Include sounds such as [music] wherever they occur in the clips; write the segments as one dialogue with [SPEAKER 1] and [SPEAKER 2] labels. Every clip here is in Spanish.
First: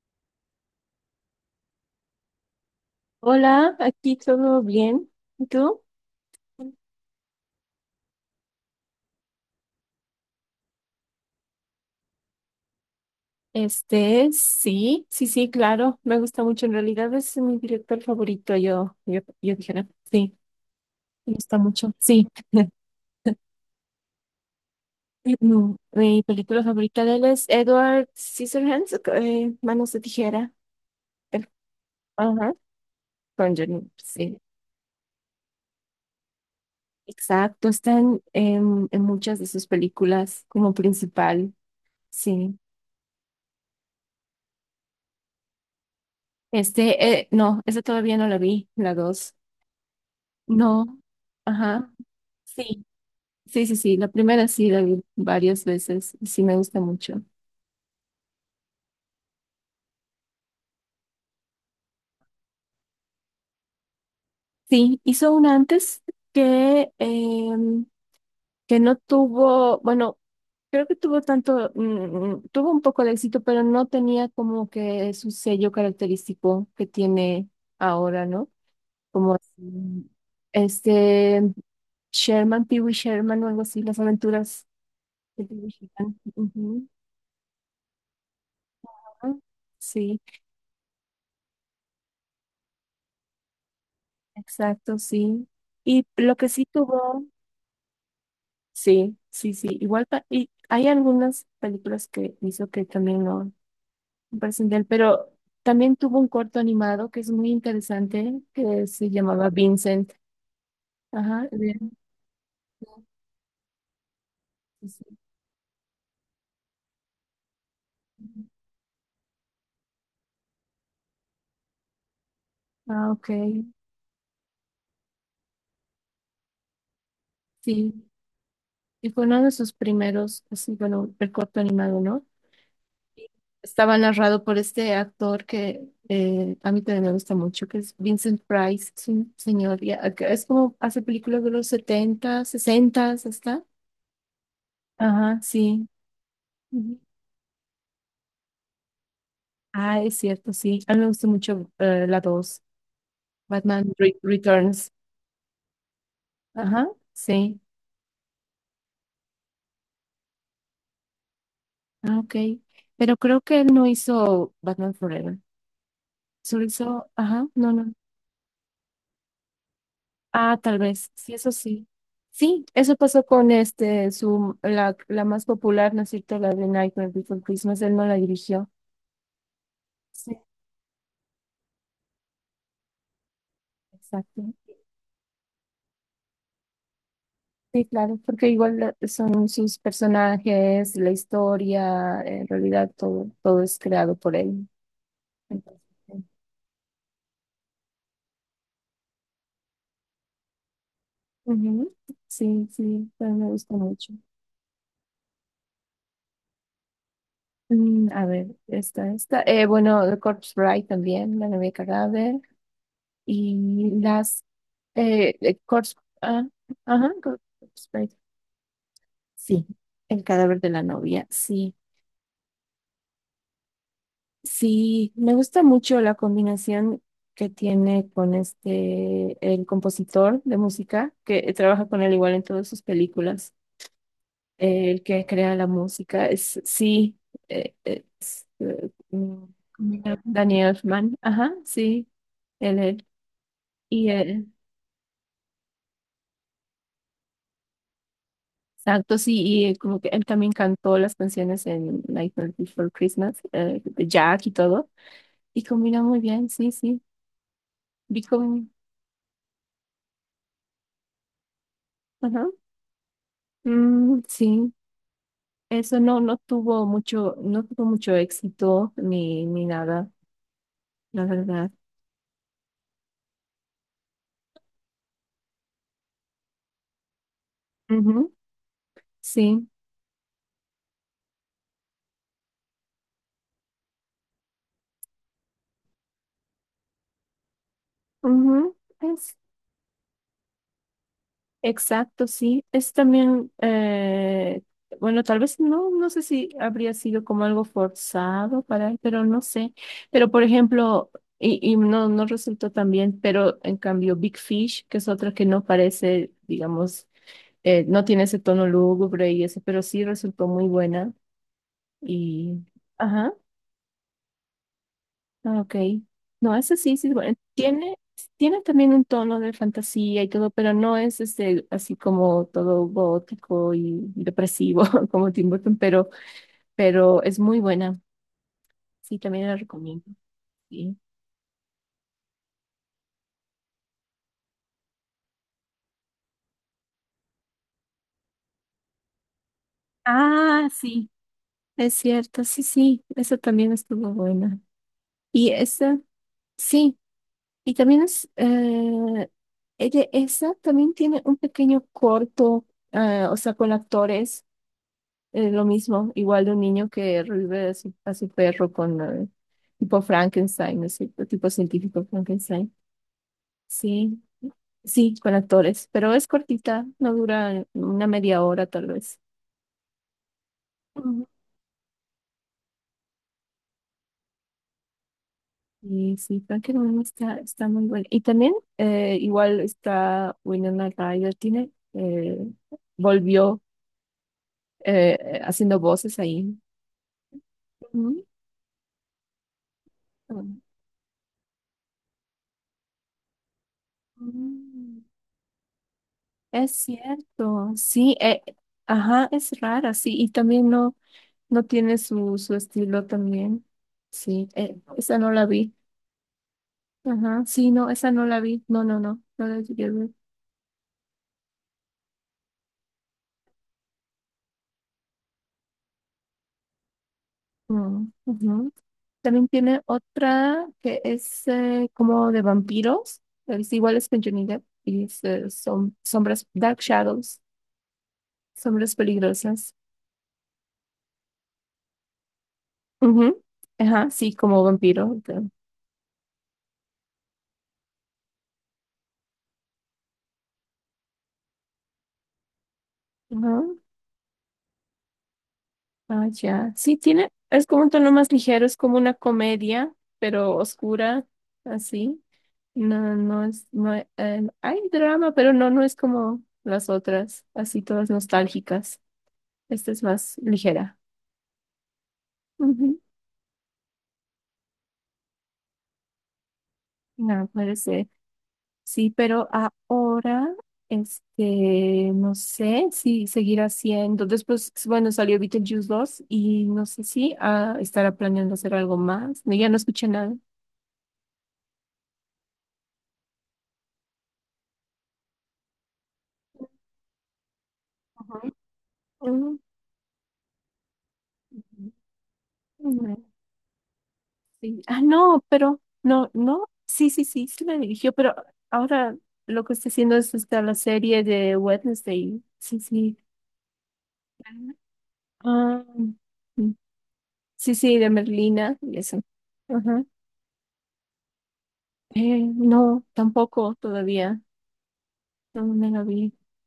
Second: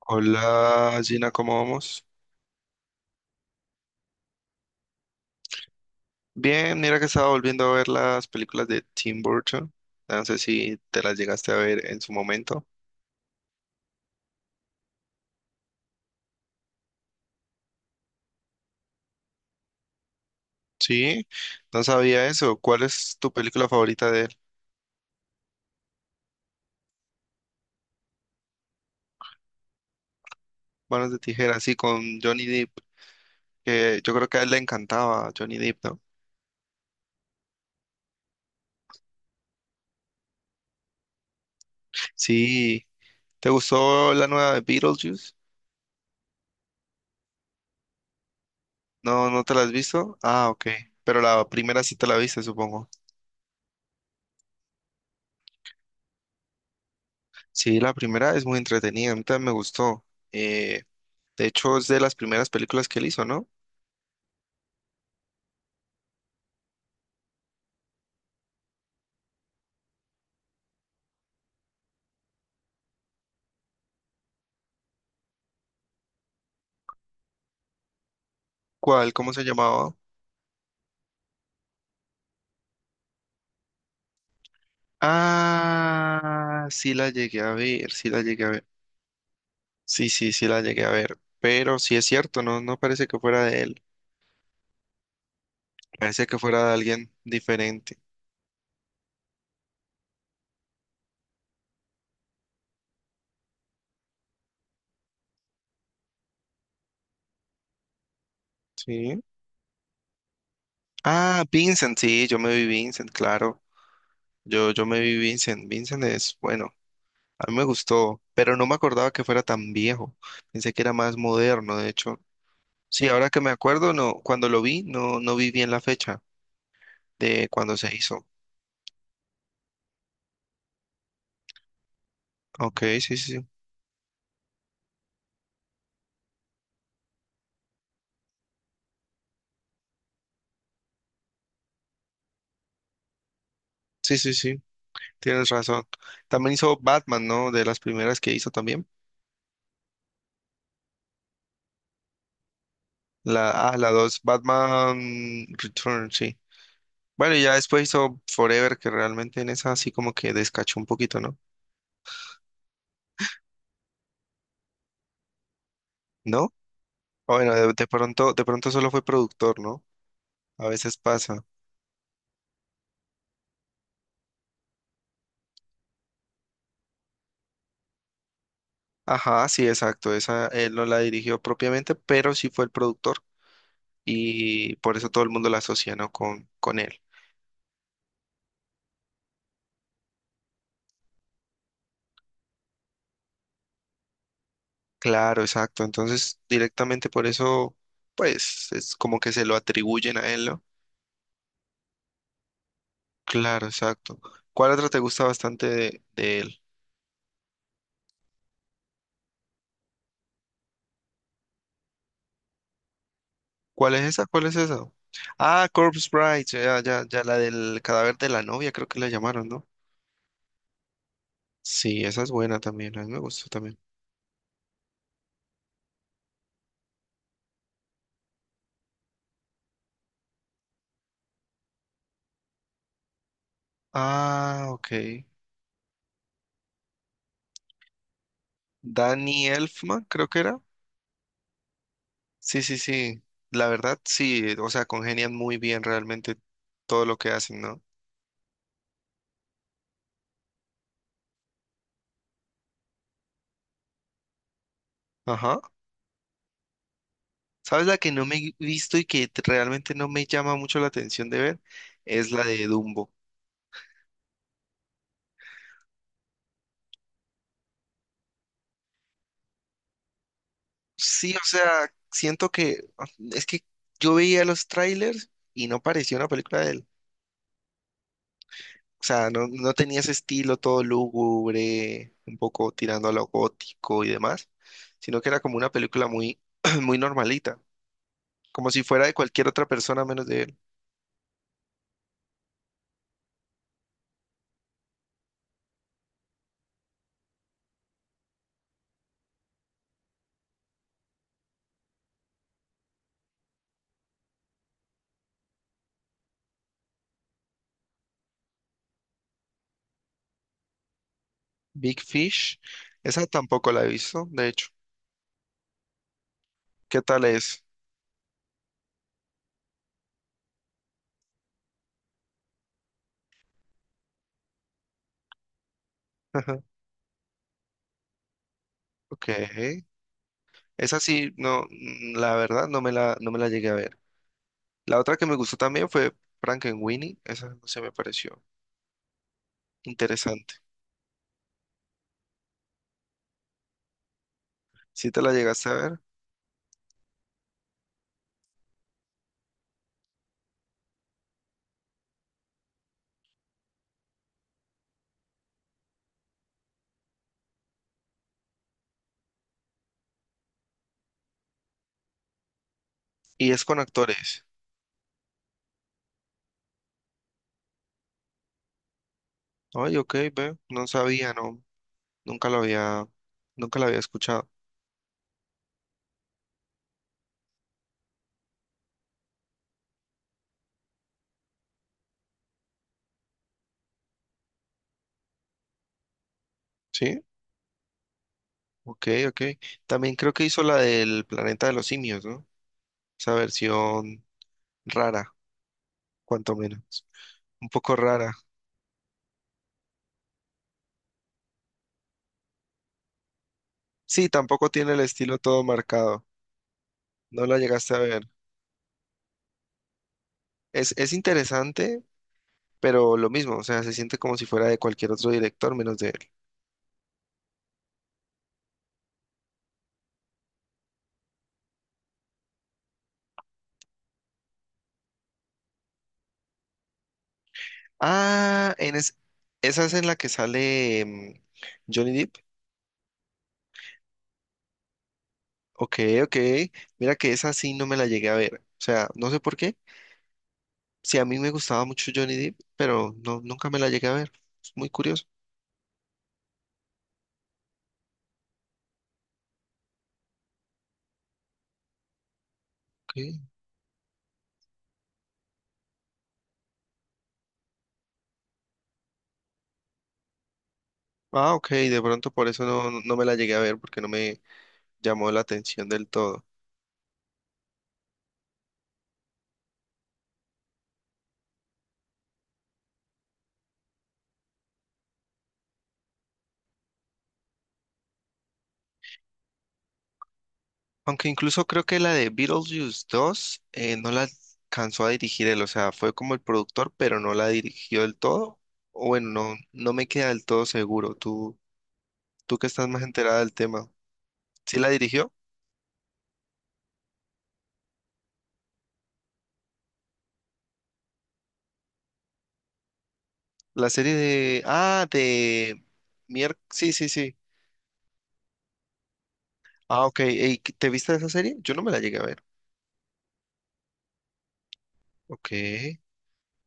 [SPEAKER 1] Hola Gina, ¿cómo vamos?
[SPEAKER 2] Hola, aquí todo bien. ¿Y tú?
[SPEAKER 1] Bien, mira que estaba volviendo a ver las películas de Tim Burton. No sé si te las llegaste a ver en su momento.
[SPEAKER 2] Sí, sí, sí, claro, me gusta mucho. En realidad es mi director favorito, yo dijera, sí,
[SPEAKER 1] Sí,
[SPEAKER 2] me gusta
[SPEAKER 1] no
[SPEAKER 2] mucho,
[SPEAKER 1] sabía
[SPEAKER 2] sí.
[SPEAKER 1] eso.
[SPEAKER 2] [laughs]
[SPEAKER 1] ¿Cuál es tu película favorita de él?
[SPEAKER 2] Mi película favorita de él es Edward Scissorhands, Manos de Tijera.
[SPEAKER 1] Manos de
[SPEAKER 2] El-
[SPEAKER 1] tijera, sí, con Johnny
[SPEAKER 2] Ajá,
[SPEAKER 1] Depp,
[SPEAKER 2] con Johnny Depp,
[SPEAKER 1] que yo creo
[SPEAKER 2] sí.
[SPEAKER 1] que a él le encantaba Johnny Depp, ¿no?
[SPEAKER 2] Exacto, están en muchas de sus películas como principal, sí.
[SPEAKER 1] Sí, ¿te gustó la nueva de Beetlejuice?
[SPEAKER 2] No, esa todavía no la vi, la
[SPEAKER 1] No,
[SPEAKER 2] dos.
[SPEAKER 1] ¿no te la has visto? Ah, ok.
[SPEAKER 2] No,
[SPEAKER 1] Pero la primera
[SPEAKER 2] ajá.
[SPEAKER 1] sí te la viste,
[SPEAKER 2] Sí,
[SPEAKER 1] supongo.
[SPEAKER 2] sí, sí, sí. La primera sí la vi varias veces y sí me gusta mucho.
[SPEAKER 1] Sí, la primera es muy entretenida, a mí también me gustó. Eh, De hecho, es de las primeras películas que él hizo, ¿no?
[SPEAKER 2] Sí, hizo una antes que, em, que no tuvo, bueno, creo que tuvo tanto, tuvo un poco de éxito, pero no tenía como que su sello característico que tiene ahora, ¿no?
[SPEAKER 1] ¿Cuál? ¿Cómo
[SPEAKER 2] Como
[SPEAKER 1] se llamaba?
[SPEAKER 2] así, este Sherman, Pee-wee Sherman o algo así, las aventuras de Pee-wee Sherman.
[SPEAKER 1] Ah,
[SPEAKER 2] Ujú.
[SPEAKER 1] sí la llegué a ver, sí la llegué a ver.
[SPEAKER 2] Ah,
[SPEAKER 1] Sí,
[SPEAKER 2] sí,
[SPEAKER 1] sí, sí la llegué a ver. Pero sí es cierto, no, no parece que fuera de él.
[SPEAKER 2] exacto, sí. Y
[SPEAKER 1] Parece que
[SPEAKER 2] lo que
[SPEAKER 1] fuera
[SPEAKER 2] sí
[SPEAKER 1] de alguien
[SPEAKER 2] tuvo.
[SPEAKER 1] diferente.
[SPEAKER 2] Sí, sí, sí. Igual y hay algunas películas que hizo que también no me parecen de él, pero también tuvo un corto animado que es muy interesante, que se
[SPEAKER 1] Sí.
[SPEAKER 2] llamaba Vincent.
[SPEAKER 1] Ah,
[SPEAKER 2] Ajá. de-
[SPEAKER 1] Vincent, sí, yo me vi Vincent, claro. Yo
[SPEAKER 2] sí,
[SPEAKER 1] me vi
[SPEAKER 2] sí.
[SPEAKER 1] Vincent. Vincent es, bueno, a mí me gustó, pero no me acordaba que fuera tan viejo. Pensé que era más moderno, de hecho. Sí,
[SPEAKER 2] Ah, ok.
[SPEAKER 1] ahora que me acuerdo, no, cuando lo vi, no, no vi bien la fecha de cuando se
[SPEAKER 2] Sí.
[SPEAKER 1] hizo.
[SPEAKER 2] Y fue uno de sus primeros, así, bueno, el corto animado, ¿no?
[SPEAKER 1] Ok, sí, sí,
[SPEAKER 2] Y
[SPEAKER 1] sí,
[SPEAKER 2] estaba narrado por este actor que a mí también me gusta mucho, que es Vincent Price, es un señor, ya, que es como hace películas de los 70, 60, hasta.
[SPEAKER 1] sí, sí, sí,
[SPEAKER 2] Ajá,
[SPEAKER 1] tienes razón.
[SPEAKER 2] sí.
[SPEAKER 1] También hizo
[SPEAKER 2] Ujú.
[SPEAKER 1] Batman, ¿no? De las primeras que hizo también.
[SPEAKER 2] Ah, es cierto, sí. A mí me gustó mucho la 2
[SPEAKER 1] La, ah, la
[SPEAKER 2] Batman
[SPEAKER 1] 2.
[SPEAKER 2] Returns.
[SPEAKER 1] Batman Return, sí.
[SPEAKER 2] Ajá,
[SPEAKER 1] Bueno, y ya
[SPEAKER 2] sí.
[SPEAKER 1] después hizo Forever, que realmente en esa así como que descachó un poquito, ¿no?
[SPEAKER 2] Ah, ok. Pero creo que él no hizo Batman Forever.
[SPEAKER 1] ¿No?
[SPEAKER 2] Solo hizo,
[SPEAKER 1] O
[SPEAKER 2] ajá,
[SPEAKER 1] bueno,
[SPEAKER 2] no,
[SPEAKER 1] de
[SPEAKER 2] no.
[SPEAKER 1] pronto, de pronto solo fue productor, ¿no?
[SPEAKER 2] Ah,
[SPEAKER 1] A
[SPEAKER 2] tal
[SPEAKER 1] veces
[SPEAKER 2] vez, sí,
[SPEAKER 1] pasa.
[SPEAKER 2] eso sí. Sí, eso pasó con la más popular, ¿no es cierto? La de Nightmare Before Christmas, él no la dirigió.
[SPEAKER 1] Ajá, sí, exacto.
[SPEAKER 2] Sí,
[SPEAKER 1] Esa él no la dirigió propiamente, pero sí fue el productor
[SPEAKER 2] exacto.
[SPEAKER 1] y por eso todo el mundo la asocia, ¿no? Con él.
[SPEAKER 2] Sí, claro, porque igual son sus personajes, la historia, en realidad todo es creado por él.
[SPEAKER 1] Claro,
[SPEAKER 2] Entonces,
[SPEAKER 1] exacto.
[SPEAKER 2] eh,
[SPEAKER 1] Entonces, directamente por eso, pues, es como que se lo atribuyen a él, ¿no?
[SPEAKER 2] ujú, sí, sí, pero me
[SPEAKER 1] Claro,
[SPEAKER 2] gusta mucho.
[SPEAKER 1] exacto. ¿Cuál otra te gusta bastante de él?
[SPEAKER 2] A ver, esta, esta. Bueno, The Corpse Bride también, La novia cadáver. Y
[SPEAKER 1] ¿Cuál es esa?
[SPEAKER 2] las.
[SPEAKER 1] ¿Cuál es esa? Ah,
[SPEAKER 2] Corpse.
[SPEAKER 1] Corpse
[SPEAKER 2] Ah,
[SPEAKER 1] Bride, ya, ya,
[SPEAKER 2] ajá,
[SPEAKER 1] ya, la
[SPEAKER 2] Corpse
[SPEAKER 1] del
[SPEAKER 2] Bride.
[SPEAKER 1] cadáver de la novia, creo que la llamaron, ¿no?
[SPEAKER 2] Sí, el cadáver de la novia, sí.
[SPEAKER 1] Sí, esa es buena también, a mí me gustó también.
[SPEAKER 2] Sí, me gusta mucho la combinación que tiene con el compositor de música, que trabaja con él igual en todas sus películas,
[SPEAKER 1] Ah, ok.
[SPEAKER 2] el que crea la música, es, sí, es,
[SPEAKER 1] Danny Elfman, creo que era.
[SPEAKER 2] Daniel Elfman, ajá, sí,
[SPEAKER 1] Sí, sí,
[SPEAKER 2] él,
[SPEAKER 1] sí. La verdad,
[SPEAKER 2] y
[SPEAKER 1] sí,
[SPEAKER 2] él,
[SPEAKER 1] o sea, congenian muy bien realmente todo lo que hacen, ¿no?
[SPEAKER 2] exacto, sí, y como que él también cantó las canciones en Nightmare Before Christmas, de Jack y todo,
[SPEAKER 1] Ajá.
[SPEAKER 2] y combina muy bien, sí, sí,
[SPEAKER 1] ¿Sabes la que
[SPEAKER 2] vi
[SPEAKER 1] no me he
[SPEAKER 2] como,
[SPEAKER 1] visto y que realmente no me llama mucho la atención de ver? Es la
[SPEAKER 2] ajá,
[SPEAKER 1] de Dumbo.
[SPEAKER 2] mm, sí. Eso no, tuvo mucho, no tuvo mucho éxito ni nada, la
[SPEAKER 1] Sí, o
[SPEAKER 2] verdad.
[SPEAKER 1] sea, siento que es que yo veía los trailers y no parecía una película de él.
[SPEAKER 2] Ujú,
[SPEAKER 1] O sea, no,
[SPEAKER 2] sí,
[SPEAKER 1] no tenía ese estilo todo lúgubre, un poco tirando a lo gótico y demás, sino que era como una película muy, [clears throat] muy normalita, como
[SPEAKER 2] ujú,
[SPEAKER 1] si fuera de
[SPEAKER 2] es
[SPEAKER 1] cualquier otra persona menos de él.
[SPEAKER 2] exacto, sí. Es también, bueno, tal vez no, no sé si habría sido como algo forzado para él, pero no sé. Pero por ejemplo, y no resultó tan bien, pero en cambio Big Fish, que es otra que no parece, digamos, no tiene ese tono lúgubre y eso, pero sí resultó muy buena
[SPEAKER 1] Big
[SPEAKER 2] y,
[SPEAKER 1] Fish, esa
[SPEAKER 2] ajá.
[SPEAKER 1] tampoco la he visto, de hecho.
[SPEAKER 2] Ah, ok. No, ese sí,
[SPEAKER 1] ¿Qué
[SPEAKER 2] sí, es
[SPEAKER 1] tal
[SPEAKER 2] bueno,
[SPEAKER 1] es?
[SPEAKER 2] tiene también un tono de fantasía y todo, pero no es así como todo gótico y depresivo [laughs] como Tim Burton, pero,
[SPEAKER 1] [laughs]
[SPEAKER 2] pero es muy buena. Sí,
[SPEAKER 1] Ok.
[SPEAKER 2] también la recomiendo. Sí.
[SPEAKER 1] Esa sí, no, mm, la verdad no me la, no me la llegué a ver. La otra que me gustó también fue Frankenweenie, esa no se me pareció interesante.
[SPEAKER 2] Ah, sí, es cierto, sí, sí, esa también estuvo buena.
[SPEAKER 1] ¿Si te la
[SPEAKER 2] Y
[SPEAKER 1] llegaste a
[SPEAKER 2] esa,
[SPEAKER 1] ver
[SPEAKER 2] sí, y también es, ella, esa también tiene un pequeño corto, o sea, con actores. Es lo mismo, igual de un niño que revive a su perro con tipo Frankenstein, ¿no es cierto? Tipo científico Frankenstein.
[SPEAKER 1] y es con
[SPEAKER 2] Sí,
[SPEAKER 1] actores?
[SPEAKER 2] sí, con actores, pero es cortita, no dura una media hora tal vez.
[SPEAKER 1] Ay, ok, ve, no
[SPEAKER 2] Ujú.
[SPEAKER 1] sabía, no, nunca lo había, nunca la había escuchado.
[SPEAKER 2] Y sí, Frankenstein está muy bueno. Y también igual está Winona Ryder, tiene, volvió haciendo voces ahí.
[SPEAKER 1] Sí,
[SPEAKER 2] Ujú.
[SPEAKER 1] ok, ok. También creo que hizo la del Planeta de los Simios, ¿no? Esa versión
[SPEAKER 2] Mm.
[SPEAKER 1] rara, cuanto
[SPEAKER 2] Es
[SPEAKER 1] menos. Un
[SPEAKER 2] cierto,
[SPEAKER 1] poco
[SPEAKER 2] sí,
[SPEAKER 1] rara.
[SPEAKER 2] ajá, es rara, sí, y también no tiene su estilo también,
[SPEAKER 1] Sí,
[SPEAKER 2] sí,
[SPEAKER 1] tampoco tiene el
[SPEAKER 2] esa no
[SPEAKER 1] estilo
[SPEAKER 2] la
[SPEAKER 1] todo
[SPEAKER 2] vi,
[SPEAKER 1] marcado. No
[SPEAKER 2] ajá,
[SPEAKER 1] la
[SPEAKER 2] sí, no,
[SPEAKER 1] llegaste a
[SPEAKER 2] esa
[SPEAKER 1] ver.
[SPEAKER 2] no la vi, no, no, no, no la llegué a ver,
[SPEAKER 1] Es interesante, pero lo mismo, o sea, se siente como si fuera de cualquier otro director menos de él.
[SPEAKER 2] no, ujú. También tiene otra que es como de vampiros, es igual es con Johnny Depp, y es, son sombras, Dark Shadows,
[SPEAKER 1] Ah,
[SPEAKER 2] sombras
[SPEAKER 1] en es,
[SPEAKER 2] peligrosas,
[SPEAKER 1] esa es en la que sale Johnny Depp.
[SPEAKER 2] ujú, ajá, sí, como vampiro,
[SPEAKER 1] Ok, ok. Mira que esa sí no me la llegué a ver. O sea, no sé por qué. Sí, a mí me gustaba mucho Johnny Depp, pero no,
[SPEAKER 2] ajá,
[SPEAKER 1] nunca me la llegué a ver. Es muy curioso.
[SPEAKER 2] ah, ya. Sí, tiene, es como un tono más ligero, es como una comedia, pero oscura, así. No,
[SPEAKER 1] Ok.
[SPEAKER 2] no es, no, hay drama, pero no es como las otras, así todas nostálgicas. Esta es más ligera.
[SPEAKER 1] Ah, ok, de pronto por eso no,
[SPEAKER 2] Ujú.
[SPEAKER 1] no me la llegué a ver porque no me llamó la atención del todo.
[SPEAKER 2] No, puede ser. Sí, pero ahora, no sé si seguirá siendo. Después, bueno, salió Beetlejuice 2 y no sé si estará planeando hacer algo más. No, ya no escuché nada.
[SPEAKER 1] Aunque incluso creo que la de Beetlejuice 2 no la alcanzó a dirigir él, o sea, fue como el productor, pero no la dirigió del todo. O bueno, no,
[SPEAKER 2] Ujú.
[SPEAKER 1] no me queda del todo seguro. Tú,
[SPEAKER 2] Ujú.
[SPEAKER 1] tú que estás más
[SPEAKER 2] Mm,
[SPEAKER 1] enterada del tema, ¿sí
[SPEAKER 2] sí.
[SPEAKER 1] la
[SPEAKER 2] Ah,
[SPEAKER 1] dirigió?
[SPEAKER 2] no, pero no, no, sí, sí, sí, sí me dirigió, pero ahora lo que está haciendo es esta la serie de Wednesday. Sí, sí.
[SPEAKER 1] La serie de... Ah, de...
[SPEAKER 2] Ah,
[SPEAKER 1] Mier...
[SPEAKER 2] mm,
[SPEAKER 1] Sí, sí, sí.
[SPEAKER 2] sí, sí, de Merlina y eso. Ajá.
[SPEAKER 1] Ah, ok. Ey, ¿te viste esa serie? Yo no me la llegué a
[SPEAKER 2] Eh,
[SPEAKER 1] ver.
[SPEAKER 2] no, tampoco todavía.
[SPEAKER 1] Ok.
[SPEAKER 2] No me la vi.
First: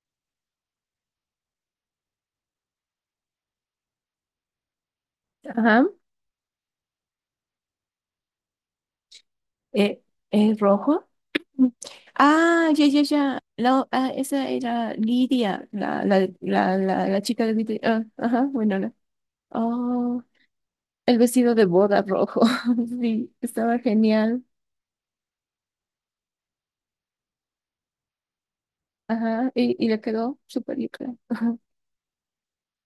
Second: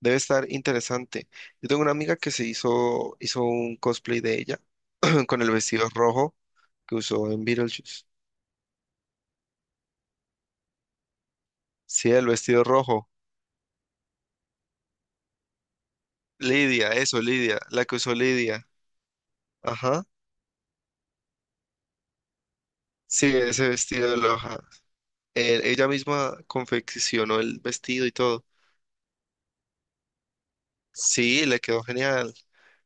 [SPEAKER 1] Debe estar interesante. Yo tengo una amiga que hizo un cosplay de ella [clears throat] con el
[SPEAKER 2] Ajá.
[SPEAKER 1] vestido rojo que usó en Beetlejuice.
[SPEAKER 2] Eh, rojo. Mm.
[SPEAKER 1] Sí, el vestido
[SPEAKER 2] Ah, ya, ya,
[SPEAKER 1] rojo.
[SPEAKER 2] ya. Esa era Lidia, la, la, la,
[SPEAKER 1] Lidia,
[SPEAKER 2] la,
[SPEAKER 1] eso,
[SPEAKER 2] la chica de
[SPEAKER 1] Lidia,
[SPEAKER 2] Lidia.
[SPEAKER 1] la que
[SPEAKER 2] Ah,
[SPEAKER 1] usó
[SPEAKER 2] ajá,
[SPEAKER 1] Lidia.
[SPEAKER 2] bueno, la.
[SPEAKER 1] Ajá.
[SPEAKER 2] Oh. El vestido de boda rojo, [laughs]
[SPEAKER 1] Sí,
[SPEAKER 2] sí,
[SPEAKER 1] ese
[SPEAKER 2] estaba
[SPEAKER 1] vestido de
[SPEAKER 2] genial.
[SPEAKER 1] Loja. Ella misma confeccionó el vestido y todo.
[SPEAKER 2] Ajá, y le quedó súper bien.
[SPEAKER 1] Sí, le quedó genial.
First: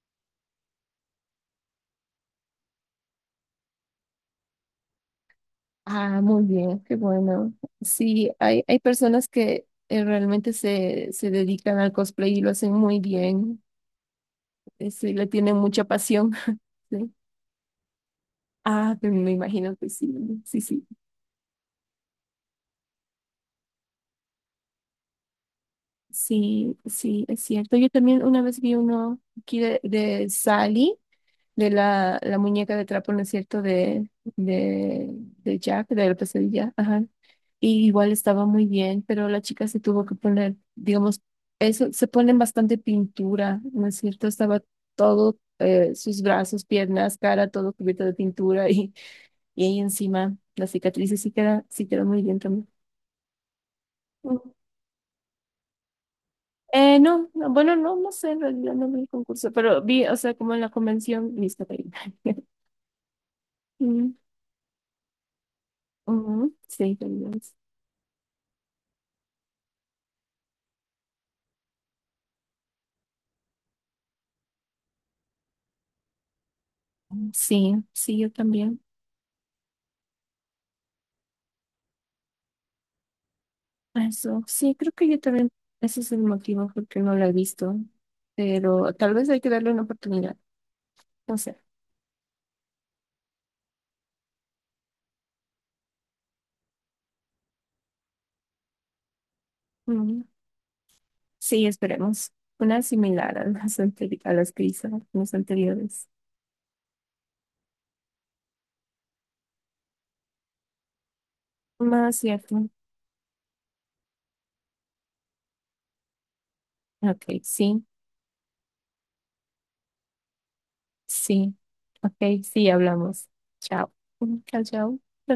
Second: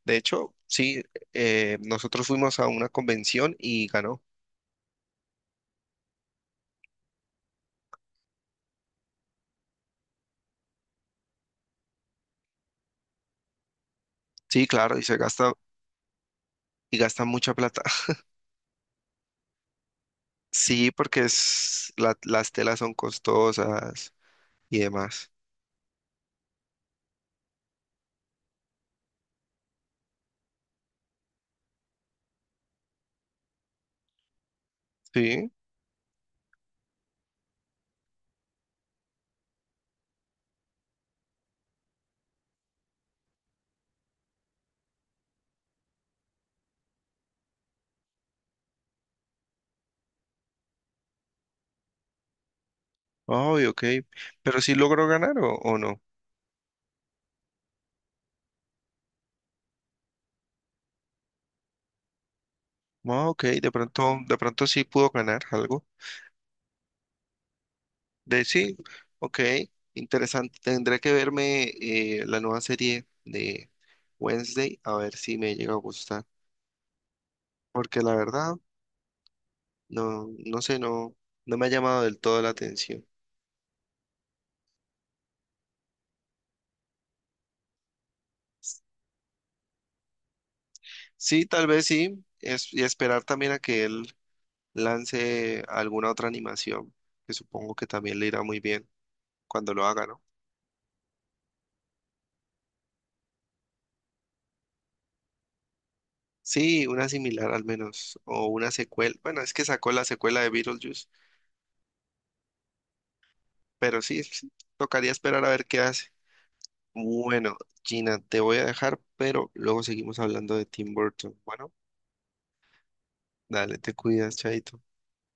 [SPEAKER 1] De hecho, sí, nosotros fuimos a una convención y ganó.
[SPEAKER 2] Ah, muy bien, qué bueno. Sí, hay personas que realmente se dedican al cosplay y lo hacen muy bien.
[SPEAKER 1] Sí,
[SPEAKER 2] eh,
[SPEAKER 1] claro, y
[SPEAKER 2] Sí,
[SPEAKER 1] se
[SPEAKER 2] le
[SPEAKER 1] gasta
[SPEAKER 2] tienen mucha pasión. [laughs]
[SPEAKER 1] y
[SPEAKER 2] Sí.
[SPEAKER 1] gasta mucha plata. [laughs]
[SPEAKER 2] Ah, pero me imagino que sí, sí, sí.
[SPEAKER 1] Sí, porque es, la- las telas son costosas y demás.
[SPEAKER 2] Sí, sí, es cierto. Yo también una vez vi uno aquí de Sally. De la muñeca de trapo, ¿no es cierto? De,
[SPEAKER 1] Sí,
[SPEAKER 2] de Jack, de la pesadilla, ajá. Y igual estaba muy bien, pero la chica se tuvo que poner, digamos, eso, se ponen bastante pintura, ¿no es cierto? Estaba todo, sus brazos, piernas, cara, todo cubierto de pintura y ahí encima las cicatrices sí queda muy bien también.
[SPEAKER 1] ay, ok.
[SPEAKER 2] Mm.
[SPEAKER 1] Pero sí logró ganar o no.
[SPEAKER 2] No, no, bueno, no, no sé, en realidad no vi el concurso, pero vi, o sea, como en la convención, lista [laughs] para ir.
[SPEAKER 1] Ah, ok,
[SPEAKER 2] Mm,
[SPEAKER 1] de pronto sí pudo ganar algo.
[SPEAKER 2] [laughs] ujú, sí, también.
[SPEAKER 1] De sí, ok, interesante. Tendré que verme la nueva serie de Wednesday a ver si me llega a gustar,
[SPEAKER 2] Sí,
[SPEAKER 1] porque la
[SPEAKER 2] sí, yo
[SPEAKER 1] verdad,
[SPEAKER 2] también.
[SPEAKER 1] no, no sé, no, no me ha llamado del todo la atención.
[SPEAKER 2] Eso, sí, creo que yo también, ese es el motivo por qué no la he visto, pero tal vez hay que darle una oportunidad, no
[SPEAKER 1] Sí,
[SPEAKER 2] sé.
[SPEAKER 1] tal vez sí, es, y esperar también a que él lance alguna otra animación, que supongo que también le irá muy bien cuando lo haga, ¿no?
[SPEAKER 2] Mm, sí, esperemos. Una similar a las que hizo las anteriores.
[SPEAKER 1] Sí, una similar al menos, o una secuela. Bueno, es que sacó la secuela de Beetlejuice,
[SPEAKER 2] Más cierto.
[SPEAKER 1] pero sí, sí, tocaría esperar a ver qué hace.
[SPEAKER 2] Ok,
[SPEAKER 1] Bueno,
[SPEAKER 2] sí,
[SPEAKER 1] Gina, te voy a dejar, pero luego seguimos hablando de Tim Burton.
[SPEAKER 2] sí.
[SPEAKER 1] Bueno,
[SPEAKER 2] Ok, sí, hablamos.
[SPEAKER 1] dale,
[SPEAKER 2] Chao.
[SPEAKER 1] te cuidas,
[SPEAKER 2] Mm, chao,
[SPEAKER 1] chaito.
[SPEAKER 2] chao.